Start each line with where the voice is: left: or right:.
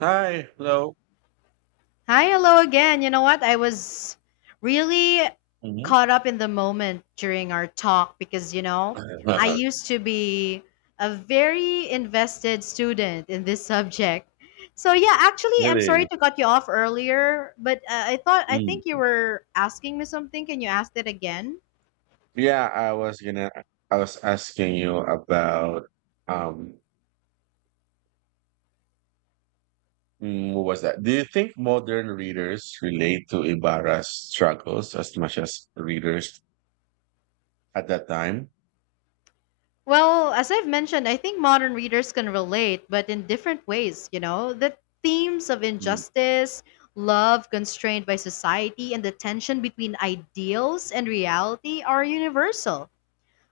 right: Hi, hello.
left: Hi, hello again. You know what? I was really
right: Mhm.
left: caught up in the moment during our talk because, you know, I used to be a very invested student in this subject. So, yeah, actually, I'm
right: Really?
left: sorry to cut you off earlier, but I thought, I think you
right: Mm.
left: were asking me something. Can you ask that again?
right: Yeah, I was gonna, I was asking you about, um, what was that? Do you think modern readers relate to Ibarra's struggles as much as readers at that time?
left: Well, as I've mentioned, I think modern readers can relate, but in different ways, you know. The themes of
right: Mm.
left: injustice, love constrained by society, and the tension between ideals and reality are universal.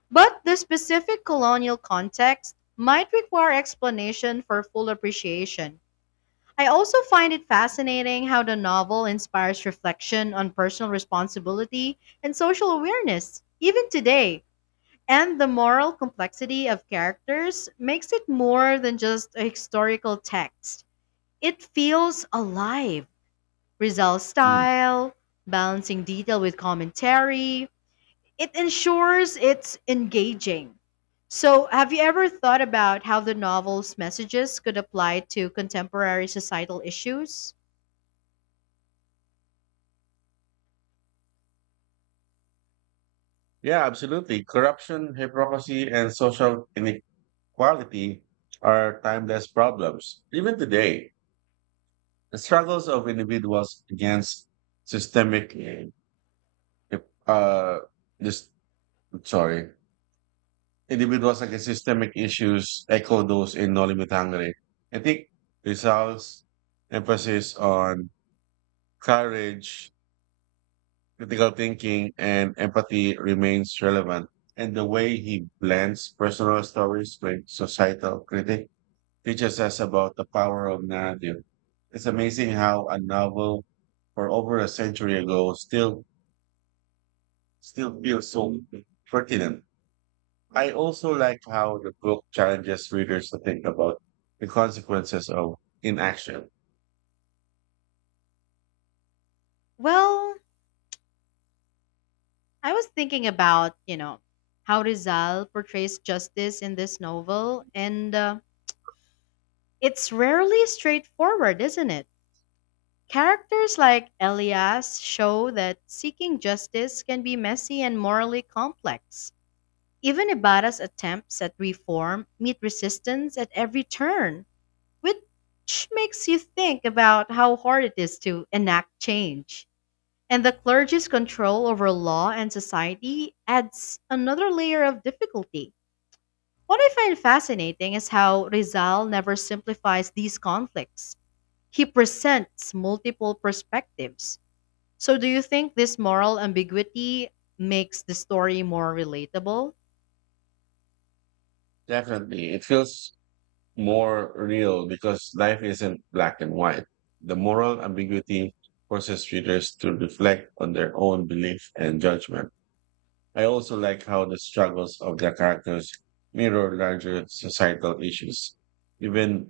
left: But the specific colonial context might require explanation for full appreciation. I also find it fascinating how the novel inspires reflection on personal responsibility and social awareness, even today. And the moral complexity of characters makes it more than just a historical text. It feels alive. Rizal's
right: Mm.
left: style, balancing detail with commentary, it ensures it's engaging. So, have you ever thought about how the novel's messages could apply to contemporary societal issues?
right: Yeah, absolutely. Corruption, hypocrisy, and social inequality are timeless problems. Even today, the struggles of individuals against systemic If, uh, this, sorry, individuals against systemic issues echo those in Nolimi Tangere. I think Rizal's emphasis on courage, critical thinking, and empathy remains relevant. And the way he blends personal stories with societal critique teaches us about the power of narrative. It's amazing how a novel for over a century ago still feels so pertinent. I also like how the book challenges readers to think about the consequences of inaction.
left: Well, I was thinking about, you know, how Rizal portrays justice in this novel, and uh, it's rarely straightforward, isn't it? Characters like Elias show that seeking justice can be messy and morally complex. Even Ibarra's attempts at reform meet resistance at every turn, which makes you think about how hard it is to enact change. And the clergy's control over law and society adds another layer of difficulty. What I find fascinating is how Rizal never simplifies these conflicts; he presents multiple perspectives. So, do you think this moral ambiguity makes the story more relatable?
right: Definitely, it feels more real because life isn't black and white. The moral ambiguity forces readers to reflect on their own belief and judgment. I also like how the struggles of the characters mirror larger societal issues, even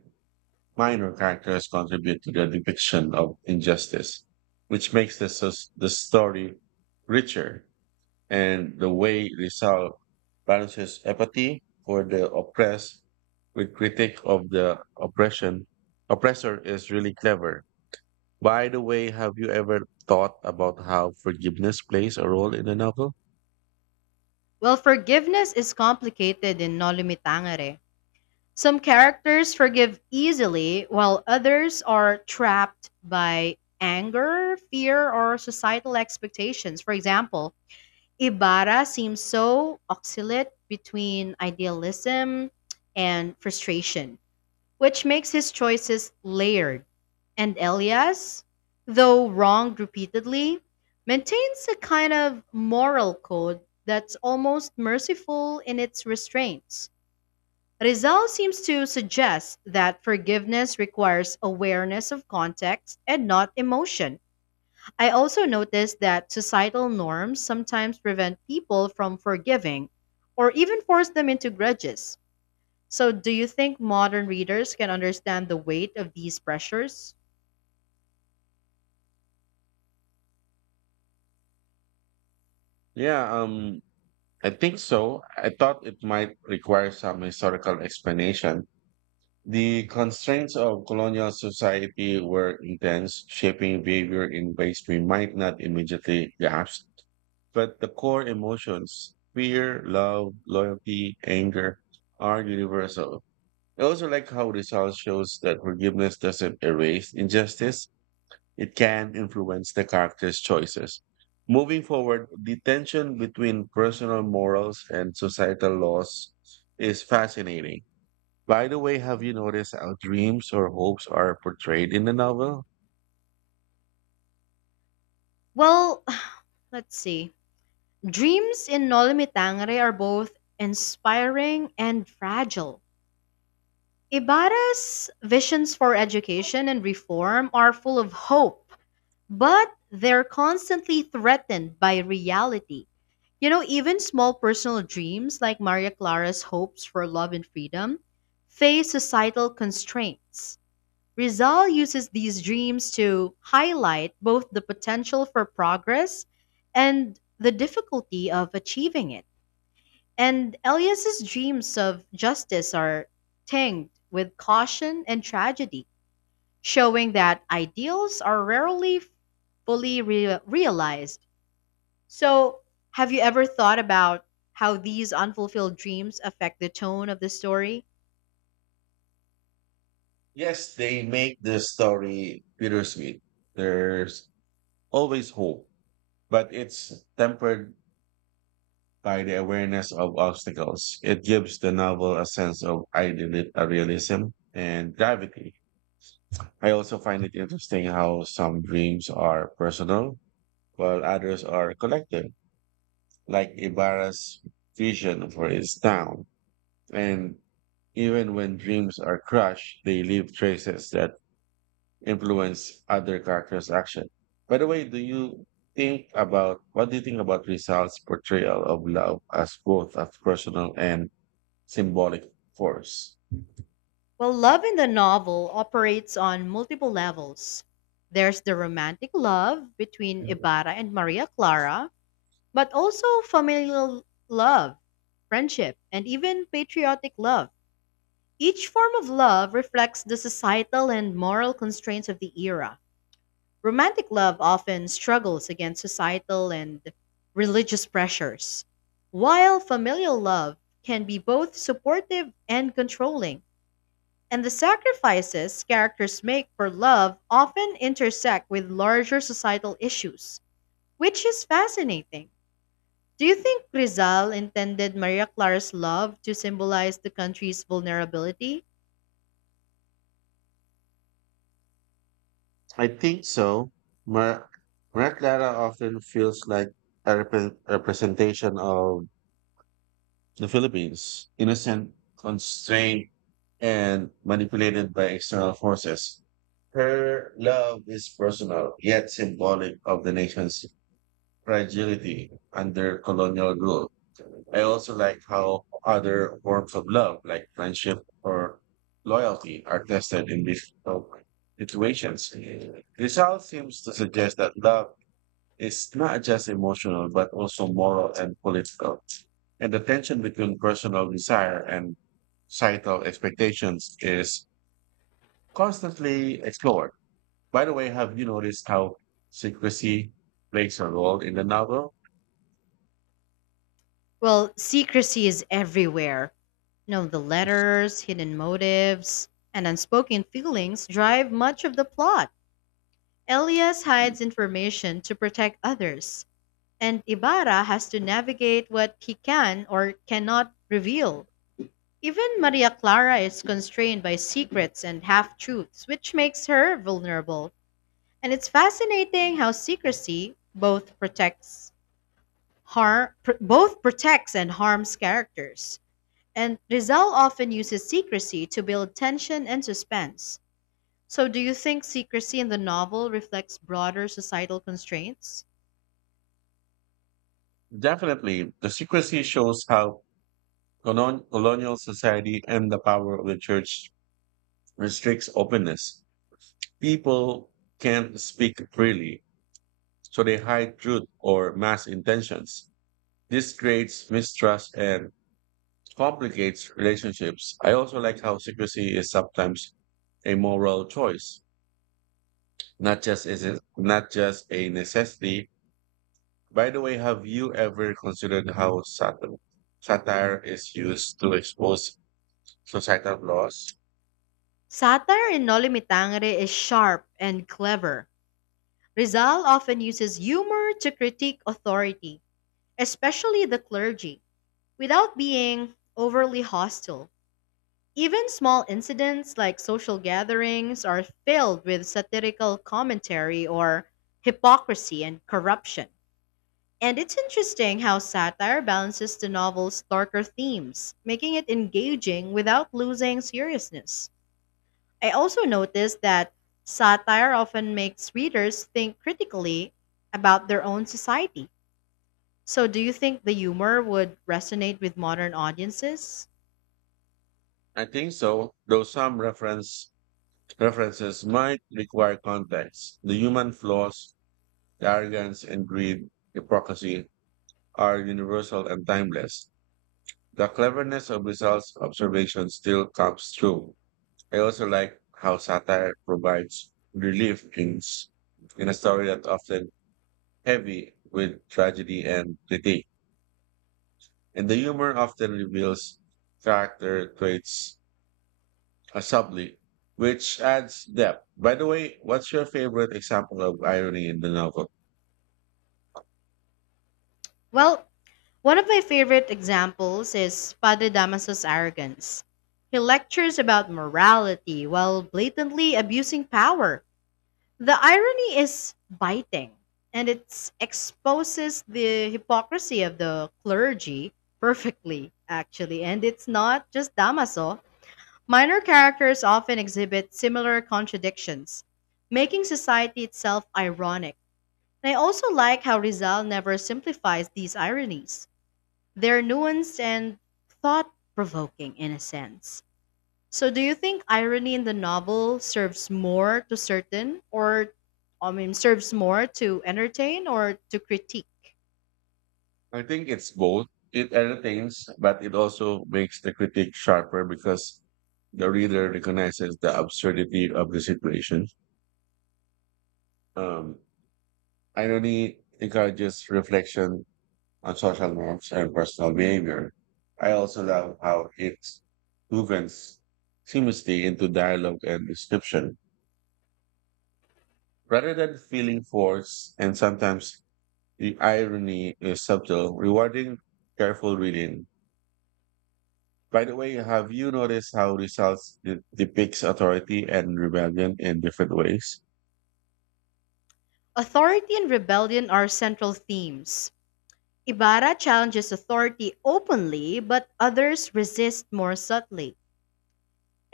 right: minor characters contribute to the depiction of injustice, which makes the story richer and the way resolve balances empathy for the oppressed with critique of the oppression oppressor is really clever. By the way, have you ever thought about how forgiveness plays a role in the novel?
left: Well, forgiveness is complicated in No Limitangere. Some characters forgive easily, while others are trapped by anger, fear, or societal expectations. For example, Ibarra seems so oscillate between idealism and frustration, which makes his choices layered. And Elias, though wronged repeatedly, maintains a kind of moral code that's almost merciful in its restraints. Rizal seems to suggest that forgiveness requires awareness of context and not emotion. I also noticed that societal norms sometimes prevent people from forgiving or even force them into grudges. So, do you think modern readers can understand the weight of these pressures?
right: Yeah, I think so. I thought it might require some historical explanation. The constraints of colonial society were intense, shaping behavior in ways we might not immediately grasp. But the core emotions, fear, love, loyalty, anger, are universal. I also like how Rizal shows that forgiveness doesn't erase injustice, it can influence the character's choices. Moving forward, the tension between personal morals and societal laws is fascinating. By the way, have you noticed how dreams or hopes are portrayed in the novel?
left: Well, let's see. Dreams in Noli Me Tangere are both inspiring and fragile. Ibarra's visions for education and reform are full of hope, but they're constantly threatened by reality. You know, even small personal dreams like Maria Clara's hopes for love and freedom face societal constraints. Rizal uses these dreams to highlight both the potential for progress and the difficulty of achieving it. And Elias's dreams of justice are tinged with caution and tragedy, showing that ideals are rarely realized. So, have you ever thought about how these unfulfilled dreams affect the tone of the story?
right: Yes, they make the story bittersweet. There's always hope, but it's tempered by the awareness of obstacles. It gives the novel a sense of realism and gravity. I also find it interesting how some dreams are personal, while others are collective, like Ibarra's vision for his town. And even when dreams are crushed, they leave traces that influence other characters' action. By the way, do you think about what do you think about Rizal's portrayal of love as both a personal and symbolic force?
left: Well, love in the novel operates on multiple levels. There's the romantic love between Ibarra and Maria Clara, but also familial love, friendship, and even patriotic love. Each form of love reflects the societal and moral constraints of the era. Romantic love often struggles against societal and religious pressures, while familial love can be both supportive and controlling. And the sacrifices characters make for love often intersect with larger societal issues, which is fascinating. Do you think Rizal intended Maria Clara's love to symbolize the country's vulnerability?
right: I think so. Mar- Maria Clara often feels like a representation of The Philippines, innocent, constrained, and manipulated by external forces. Her love is personal, yet symbolic of the nation's fragility under colonial rule. I also like how other forms of love, like friendship or loyalty, are tested in these situations. Rizal seems to suggest that love is not just emotional, but also moral and political. And the tension between personal desire and societal expectations is constantly explored. By the way, have you noticed how secrecy plays a role in the novel?
left: Well, secrecy is everywhere. You know, the letters, hidden motives, and unspoken feelings drive much of the plot. Elias hides information to protect others, and Ibarra has to navigate what he can or cannot reveal. Even Maria Clara is constrained by secrets and half truths, which makes her vulnerable. And it's fascinating how secrecy both protects and harms characters. And Rizal often uses secrecy to build tension and suspense. So do you think secrecy in the novel reflects broader societal constraints?
right: Definitely. The secrecy shows how colonial society and the power of the church restricts openness. People can't speak freely, so they hide truth or mass intentions. This creates mistrust and complicates relationships. I also like how secrecy is sometimes a moral choice, not just is it not just a necessity. By the way, have you ever considered how satire is used to expose societal flaws?
left: Satire in Noli Me Tangere is sharp and clever. Rizal often uses humor to critique authority, especially the clergy, without being overly hostile. Even small incidents like social gatherings are filled with satirical commentary or hypocrisy and corruption. And it's interesting how satire balances the novel's darker themes, making it engaging without losing seriousness. I also noticed that satire often makes readers think critically about their own society. So, do you think the humor would resonate with modern audiences?
right: I think so, though some reference references might require context. The human flaws, the arrogance and greed, hypocrisy are universal and timeless. The cleverness of results observation still comes through. I also like how satire provides relief in a story that often heavy with tragedy and critique. And the humor often reveals character traits subtly, which adds depth. By the way, what's your favorite example of irony in the novel?
left: Well, one of my favorite examples is Padre Damaso's arrogance. He lectures about morality while blatantly abusing power. The irony is biting, and it exposes the hypocrisy of the clergy perfectly, actually. And it's not just Damaso. Minor characters often exhibit similar contradictions, making society itself ironic. And I also like how Rizal never simplifies these ironies. They're nuanced and thought provoking in a sense. So, do you think irony in the novel serves more to entertain or to critique?
right: I think it's both. It entertains, but it also makes the critique sharper because the reader recognizes the absurdity of the situation. Um, Irony encourages reflection on social norms and personal behavior. I also love how it moves seamlessly into dialogue and description. Rather than feeling forced, and sometimes the irony is subtle, rewarding careful reading. By the way, have you noticed how results depicts authority and rebellion in different ways?
left: Authority and rebellion are central themes. Ibarra challenges authority openly, but others resist more subtly.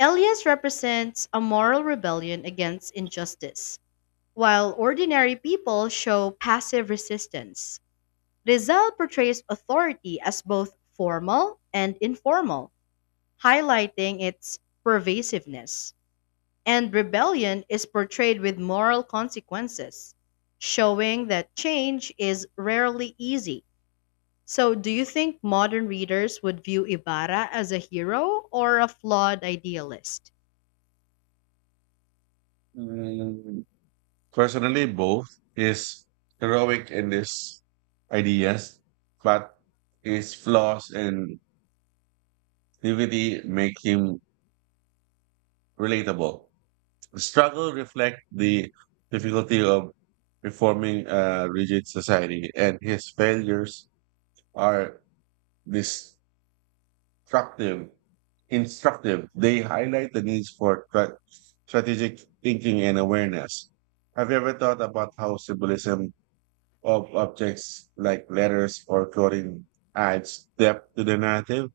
left: Elias represents a moral rebellion against injustice. While ordinary people show passive resistance, Rizal portrays authority as both formal and informal, highlighting its pervasiveness. And rebellion is portrayed with moral consequences, showing that change is rarely easy. So, do you think modern readers would view Ibarra as a hero or a flawed idealist?
right: Mm, Personally, both is heroic in its ideas, but his flaws and naivety make him relatable. The struggle reflect the difficulty of reforming a rigid society, and his failures are this instructive. Instructive. They highlight the needs for strategic thinking and awareness. Have you ever thought about how symbolism of objects like letters or clothing adds depth to the narrative?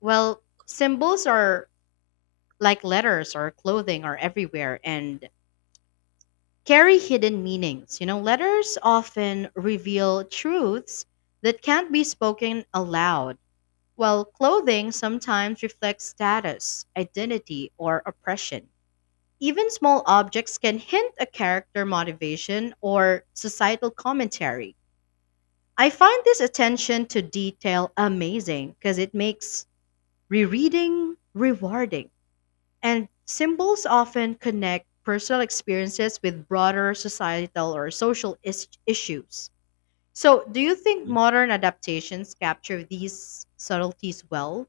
left: Well, symbols are like letters or clothing are everywhere and carry hidden meanings. You know, letters often reveal truths that can't be spoken aloud, while clothing sometimes reflects status, identity, or oppression. Even small objects can hint a character motivation or societal commentary. I find this attention to detail amazing because it makes rereading rewarding. And symbols often connect personal experiences with broader societal issues. So, do you think modern adaptations capture these subtleties well?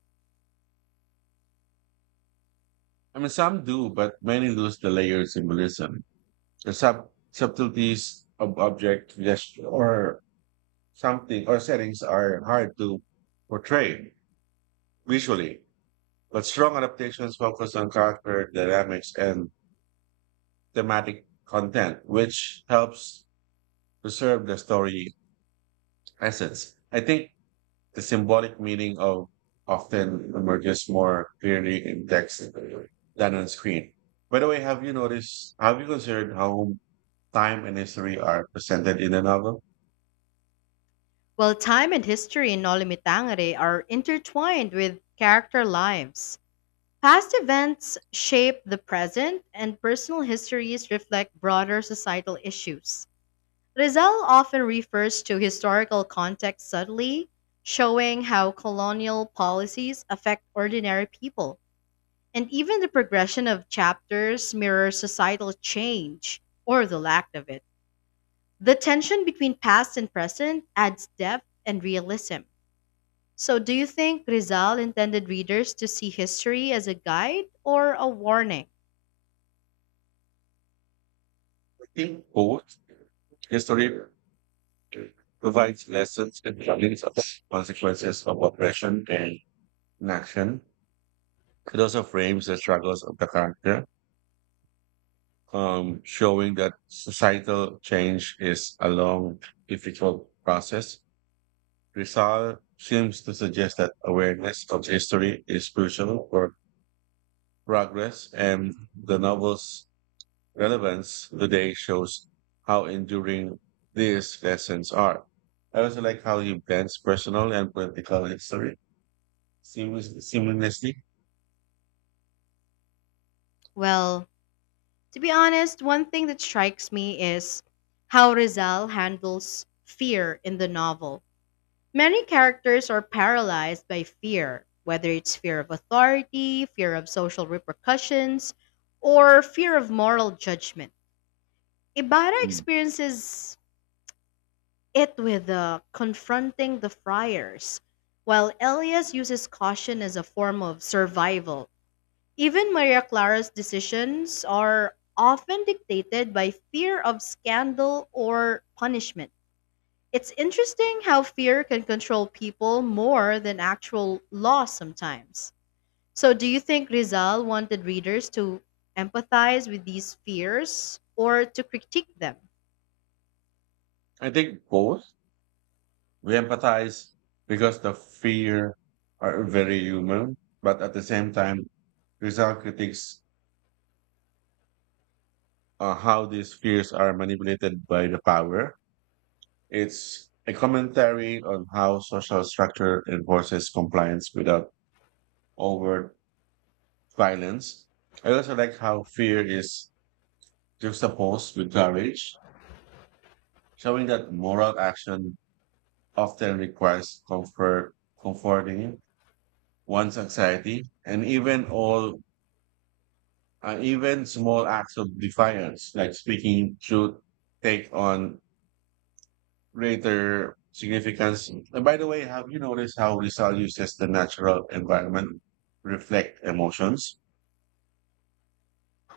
right: I mean, some do, but many lose the layer of symbolism. The subtleties of object gesture or something or settings are hard to portray visually, but strong adaptations focus on character dynamics and thematic content, which helps preserve the story essence. I think the symbolic meaning of often emerges more clearly in text than on screen. By the way, have you considered how time and history are presented in the novel?
left: Well, time and history in Nolimitangere are intertwined with character lives. Past events shape the present, and personal histories reflect broader societal issues. Rizal often refers to historical context subtly, showing how colonial policies affect ordinary people. And even the progression of chapters mirrors societal change, or the lack of it. The tension between past and present adds depth and realism. So, do you think Rizal intended readers to see history as a guide or a warning?
right: I think both. History provides lessons and warnings of consequences of oppression and inaction. It also frames the struggles of the character, showing that societal change is a long, difficult process. Rizal seems to suggest that awareness of history is crucial for progress, and the novel's relevance today shows how enduring these lessons are. I also like how he blends personal and political history seamlessly.
left: Well, to be honest, one thing that strikes me is how Rizal handles fear in the novel. Many characters are paralyzed by fear, whether it's fear of authority, fear of social repercussions, or fear of moral judgment. Ibarra
right: Mm.
left: experiences it with confronting the friars, while Elias uses caution as a form of survival. Even Maria Clara's decisions are often dictated by fear of scandal or punishment. It's interesting how fear can control people more than actual law sometimes. So, do you think Rizal wanted readers to empathize with these fears or to critique them?
right: I think both. We empathize because the fear are very human, but at the same time, Rizal critiques how these fears are manipulated by the power. It's a commentary on how social structure enforces compliance without overt violence. I also like how fear is juxtaposed with courage, showing that moral action often requires comforting one's anxiety, and even small acts of defiance, like speaking truth, take on greater significance. And by the way, have you noticed how Rizal uses the natural environment reflect emotions?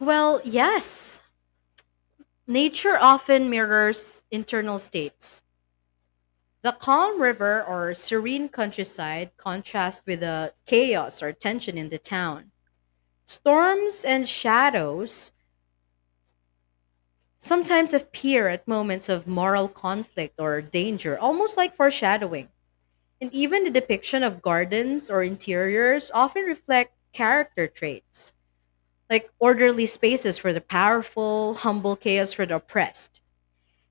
left: Well, yes. Nature often mirrors internal states. The calm river or serene countryside contrasts with the chaos or tension in the town. Storms and shadows sometimes appear at moments of moral conflict or danger, almost like foreshadowing. And even the depiction of gardens or interiors often reflect character traits, like orderly spaces for the powerful, humble chaos for the oppressed.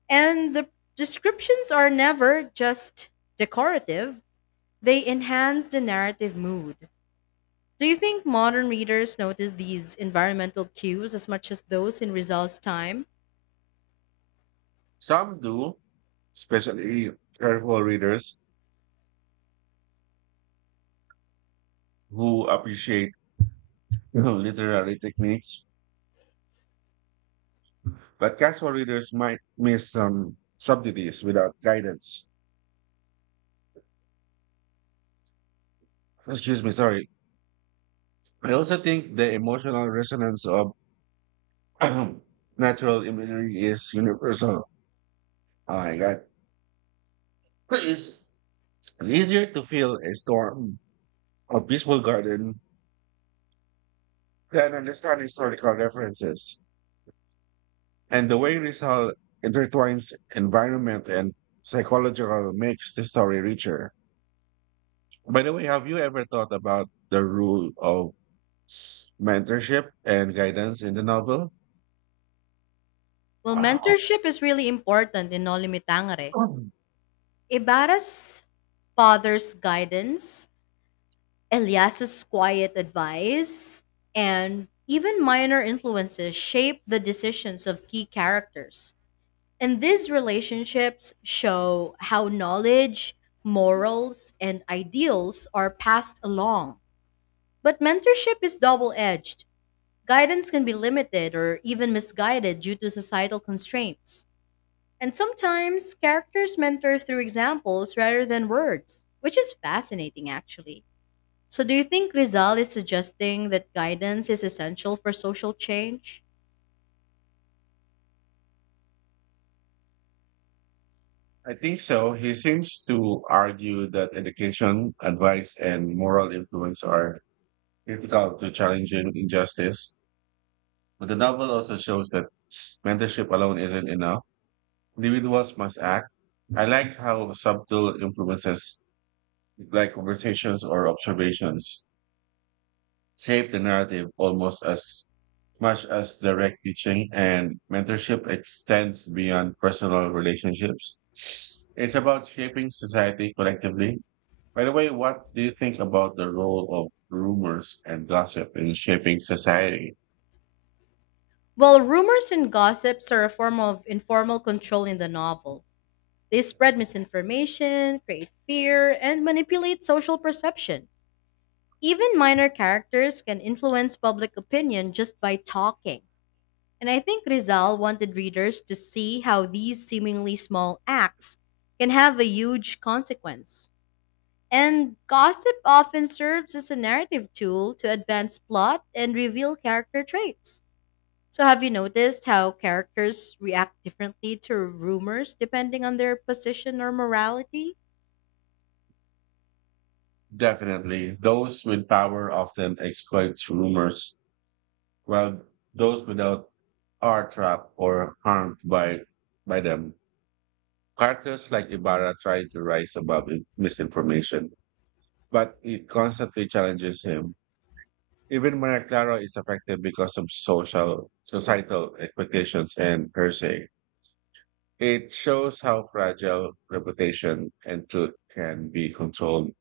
left: And the descriptions are never just decorative. They enhance the narrative mood. Do you think modern readers notice these environmental cues as much as those in Rizal's time?
right: Some do, especially careful readers who appreciate literary techniques, but casual readers might miss some subtleties without guidance. Excuse me, sorry. I also think the emotional resonance of natural imagery is universal. Oh my God. It's it's easier to feel a storm, a peaceful garden, than understand historical references. And the way Rizal intertwines environment and psychological makes the story richer. By the way, have you ever thought about the rule of mentorship and guidance in the novel?
left: Well,
right: Wow.
left: mentorship is really important in Nolimi Tangere. Ibarra's father's guidance, Elias's quiet advice, and even minor influences shape the decisions of key characters. And these relationships show how knowledge, morals, and ideals are passed along. But mentorship is double edged. Guidance can be limited or even misguided due to societal constraints. And sometimes characters mentor through examples rather than words, which is fascinating actually. So, do you think Rizal is suggesting that guidance is essential for social change?
right: I think so. He seems to argue that education, advice, and moral influence are critical to challenging injustice. But the novel also shows that mentorship alone isn't enough. Individuals must act. I like how subtle influences, like conversations or observations, shape the narrative almost as much as direct teaching and mentorship extends beyond personal relationships. It's about shaping society collectively. By the way, what do you think about the role of rumors and gossip in shaping society?
left: Well, rumors and gossips are a form of informal control in the novel. They spread misinformation, create fear, and manipulate social perception. Even minor characters can influence public opinion just by talking. And I think Rizal wanted readers to see how these seemingly small acts can have a huge consequence. And gossip often serves as a narrative tool to advance plot and reveal character traits. So, have you noticed how characters react differently to rumors depending on their position or morality?
right: Definitely, those with power often exploit rumors, while those without are trapped or harmed by them. Characters like Ibarra try to rise above misinformation, but it constantly challenges him. Even Maria Clara is affected because of societal expectations and her say. It shows how fragile reputation and truth can be controlled,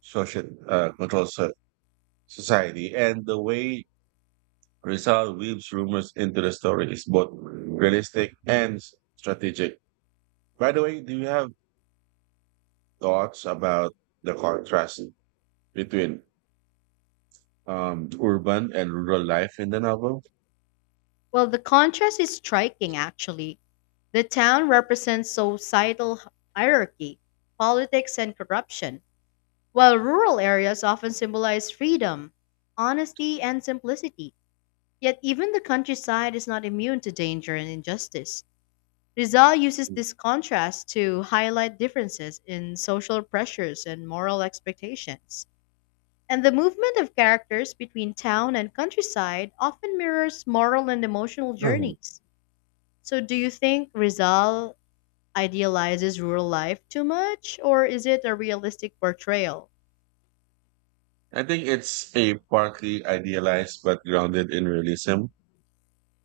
right: social, uh, control so- society. And the way Rizal weaves rumors into the story is both realistic and strategic. By the way, do you have thoughts about the contrast between urban and rural life in the novel?
left: Well, the contrast is striking actually. The town represents societal hierarchy, politics, and corruption, while rural areas often symbolize freedom, honesty, and simplicity. Yet even the countryside is not immune to danger and injustice. Rizal uses this contrast to highlight differences in social pressures and moral expectations. And the movement of characters between town and countryside often mirrors moral and emotional journeys. So, do you think Rizal idealizes rural life too much, or is it a realistic portrayal?
right: I think it's a partly idealized but grounded in realism.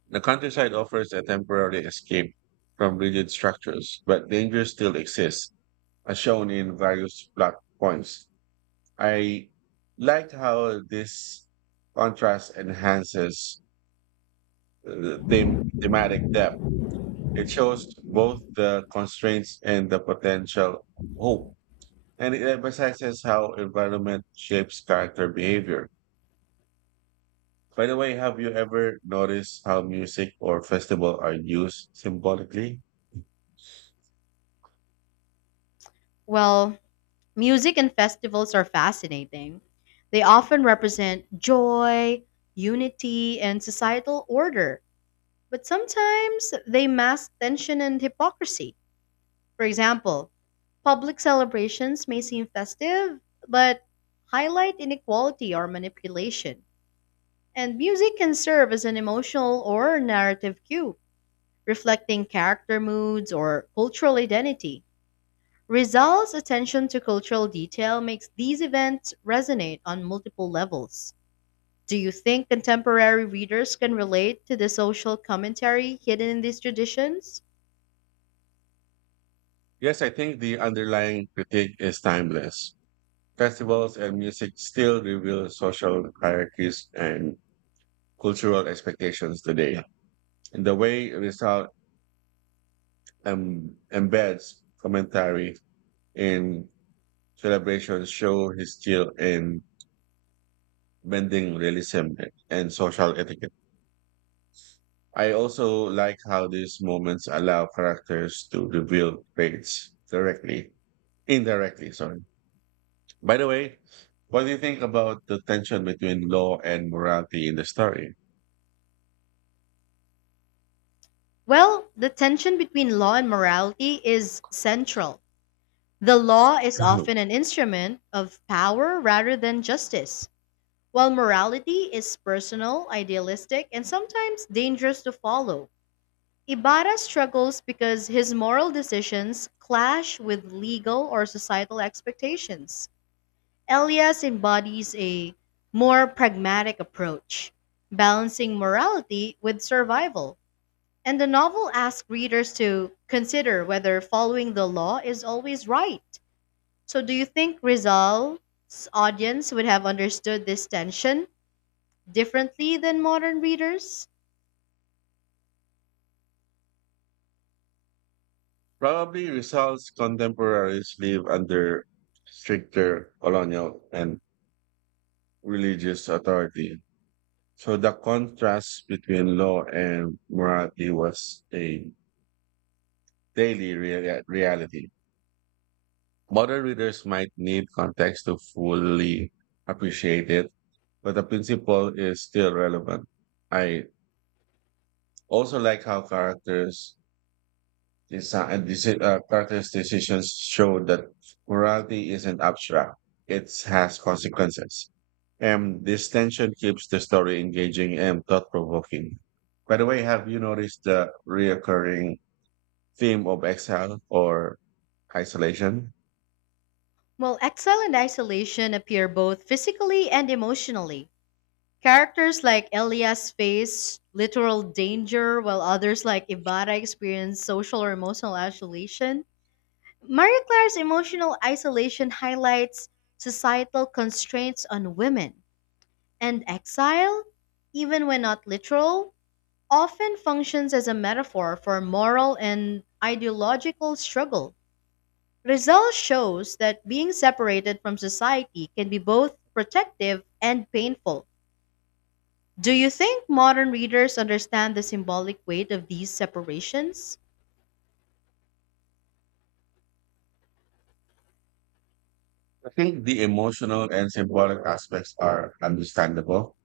right: The countryside offers a temporary escape from rigid structures, but danger still exists, as shown in various plot points. I liked how this contrast enhances the thematic depth. It shows both the constraints and the potential hope, and it emphasizes how environment shapes character behavior. By the way, have you ever noticed how music or festival are used symbolically?
left: Well, music and festivals are fascinating. They often represent joy, unity, and societal order, but sometimes they mask tension and hypocrisy. For example, public celebrations may seem festive, but highlight inequality or manipulation. And music can serve as an emotional or narrative cue reflecting character moods or cultural identity. Rizal's attention to cultural detail makes these events resonate on multiple levels. Do you think contemporary readers can relate to the social commentary hidden in these traditions?
right: Yes, I think the underlying critique is timeless. Festivals and music still reveal social hierarchies and cultural expectations today. And the way result embeds commentary in celebrations show his skill in bending realism and social etiquette. I also like how these moments allow characters to reveal traits indirectly, sorry. By the way, what do you think about the tension between law and morality in the story?
left: Well, the tension between law and morality is central. The law is often an instrument of power rather than justice, while morality is personal, idealistic, and sometimes dangerous to follow. Ibarra struggles because his moral decisions clash with legal or societal expectations. Elias embodies a more pragmatic approach, balancing morality with survival. And the novel asks readers to consider whether following the law is always right. So, do you think Rizal's audience would have understood this tension differently than modern readers?
right: Probably results contemporaries live under stricter colonial and religious authority. So the contrast between law and morality was a daily reality. Modern readers might need context to fully appreciate it, but the principle is still relevant. I also like how characters characters' decisions show that morality isn't abstract; it has consequences. And this tension keeps the story engaging and thought-provoking. By the way, have you noticed the reoccurring theme of exile or isolation?
left: While exile and isolation appear both physically and emotionally, characters like Elias face literal danger, while others like Ibarra experience social or emotional isolation. Marie Claire's emotional isolation highlights societal constraints on women, and exile, even when not literal, often functions as a metaphor for moral and ideological struggle. Rizal shows that being separated from society can be both protective and painful. Do you think modern readers understand the symbolic weight of these separations?
right: I think the emotional and symbolic aspects are understandable.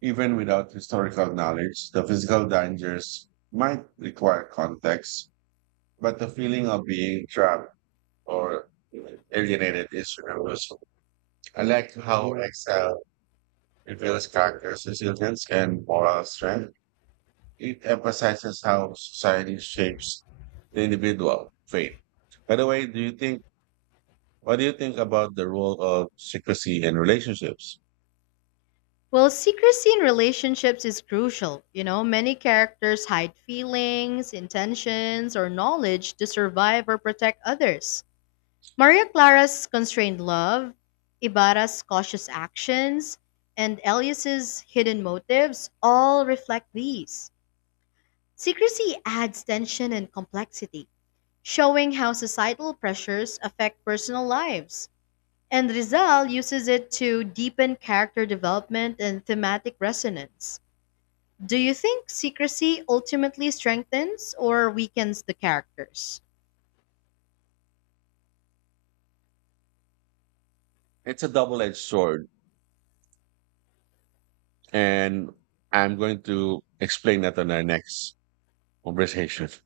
right: Even without historical knowledge, the physical dangers might require context, but the feeling of being trapped or alienated is universal. I like how Exile reveals characters' resilience and moral strength. It emphasizes how society shapes the individual fate. By the way, do you think what do you think about the role of secrecy in relationships?
left: Well, secrecy in relationships is crucial. You know, many characters hide feelings, intentions, or knowledge to survive or protect others. Maria Clara's constrained love, Ibarra's cautious actions, and Elias's hidden motives all reflect these. Secrecy adds tension and complexity, showing how societal pressures affect personal lives. And Rizal uses it to deepen character development and thematic resonance. Do you think secrecy ultimately strengthens or weakens the characters?
right: It's a double-edged sword, and I'm going to explain that on our next conversation.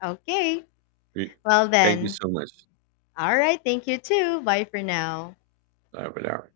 left: Okay,
right: We-
left: well
right: Thank you
left: then.
right: so much.
left: All right, thank you too. Bye for now.
right: Bye for now.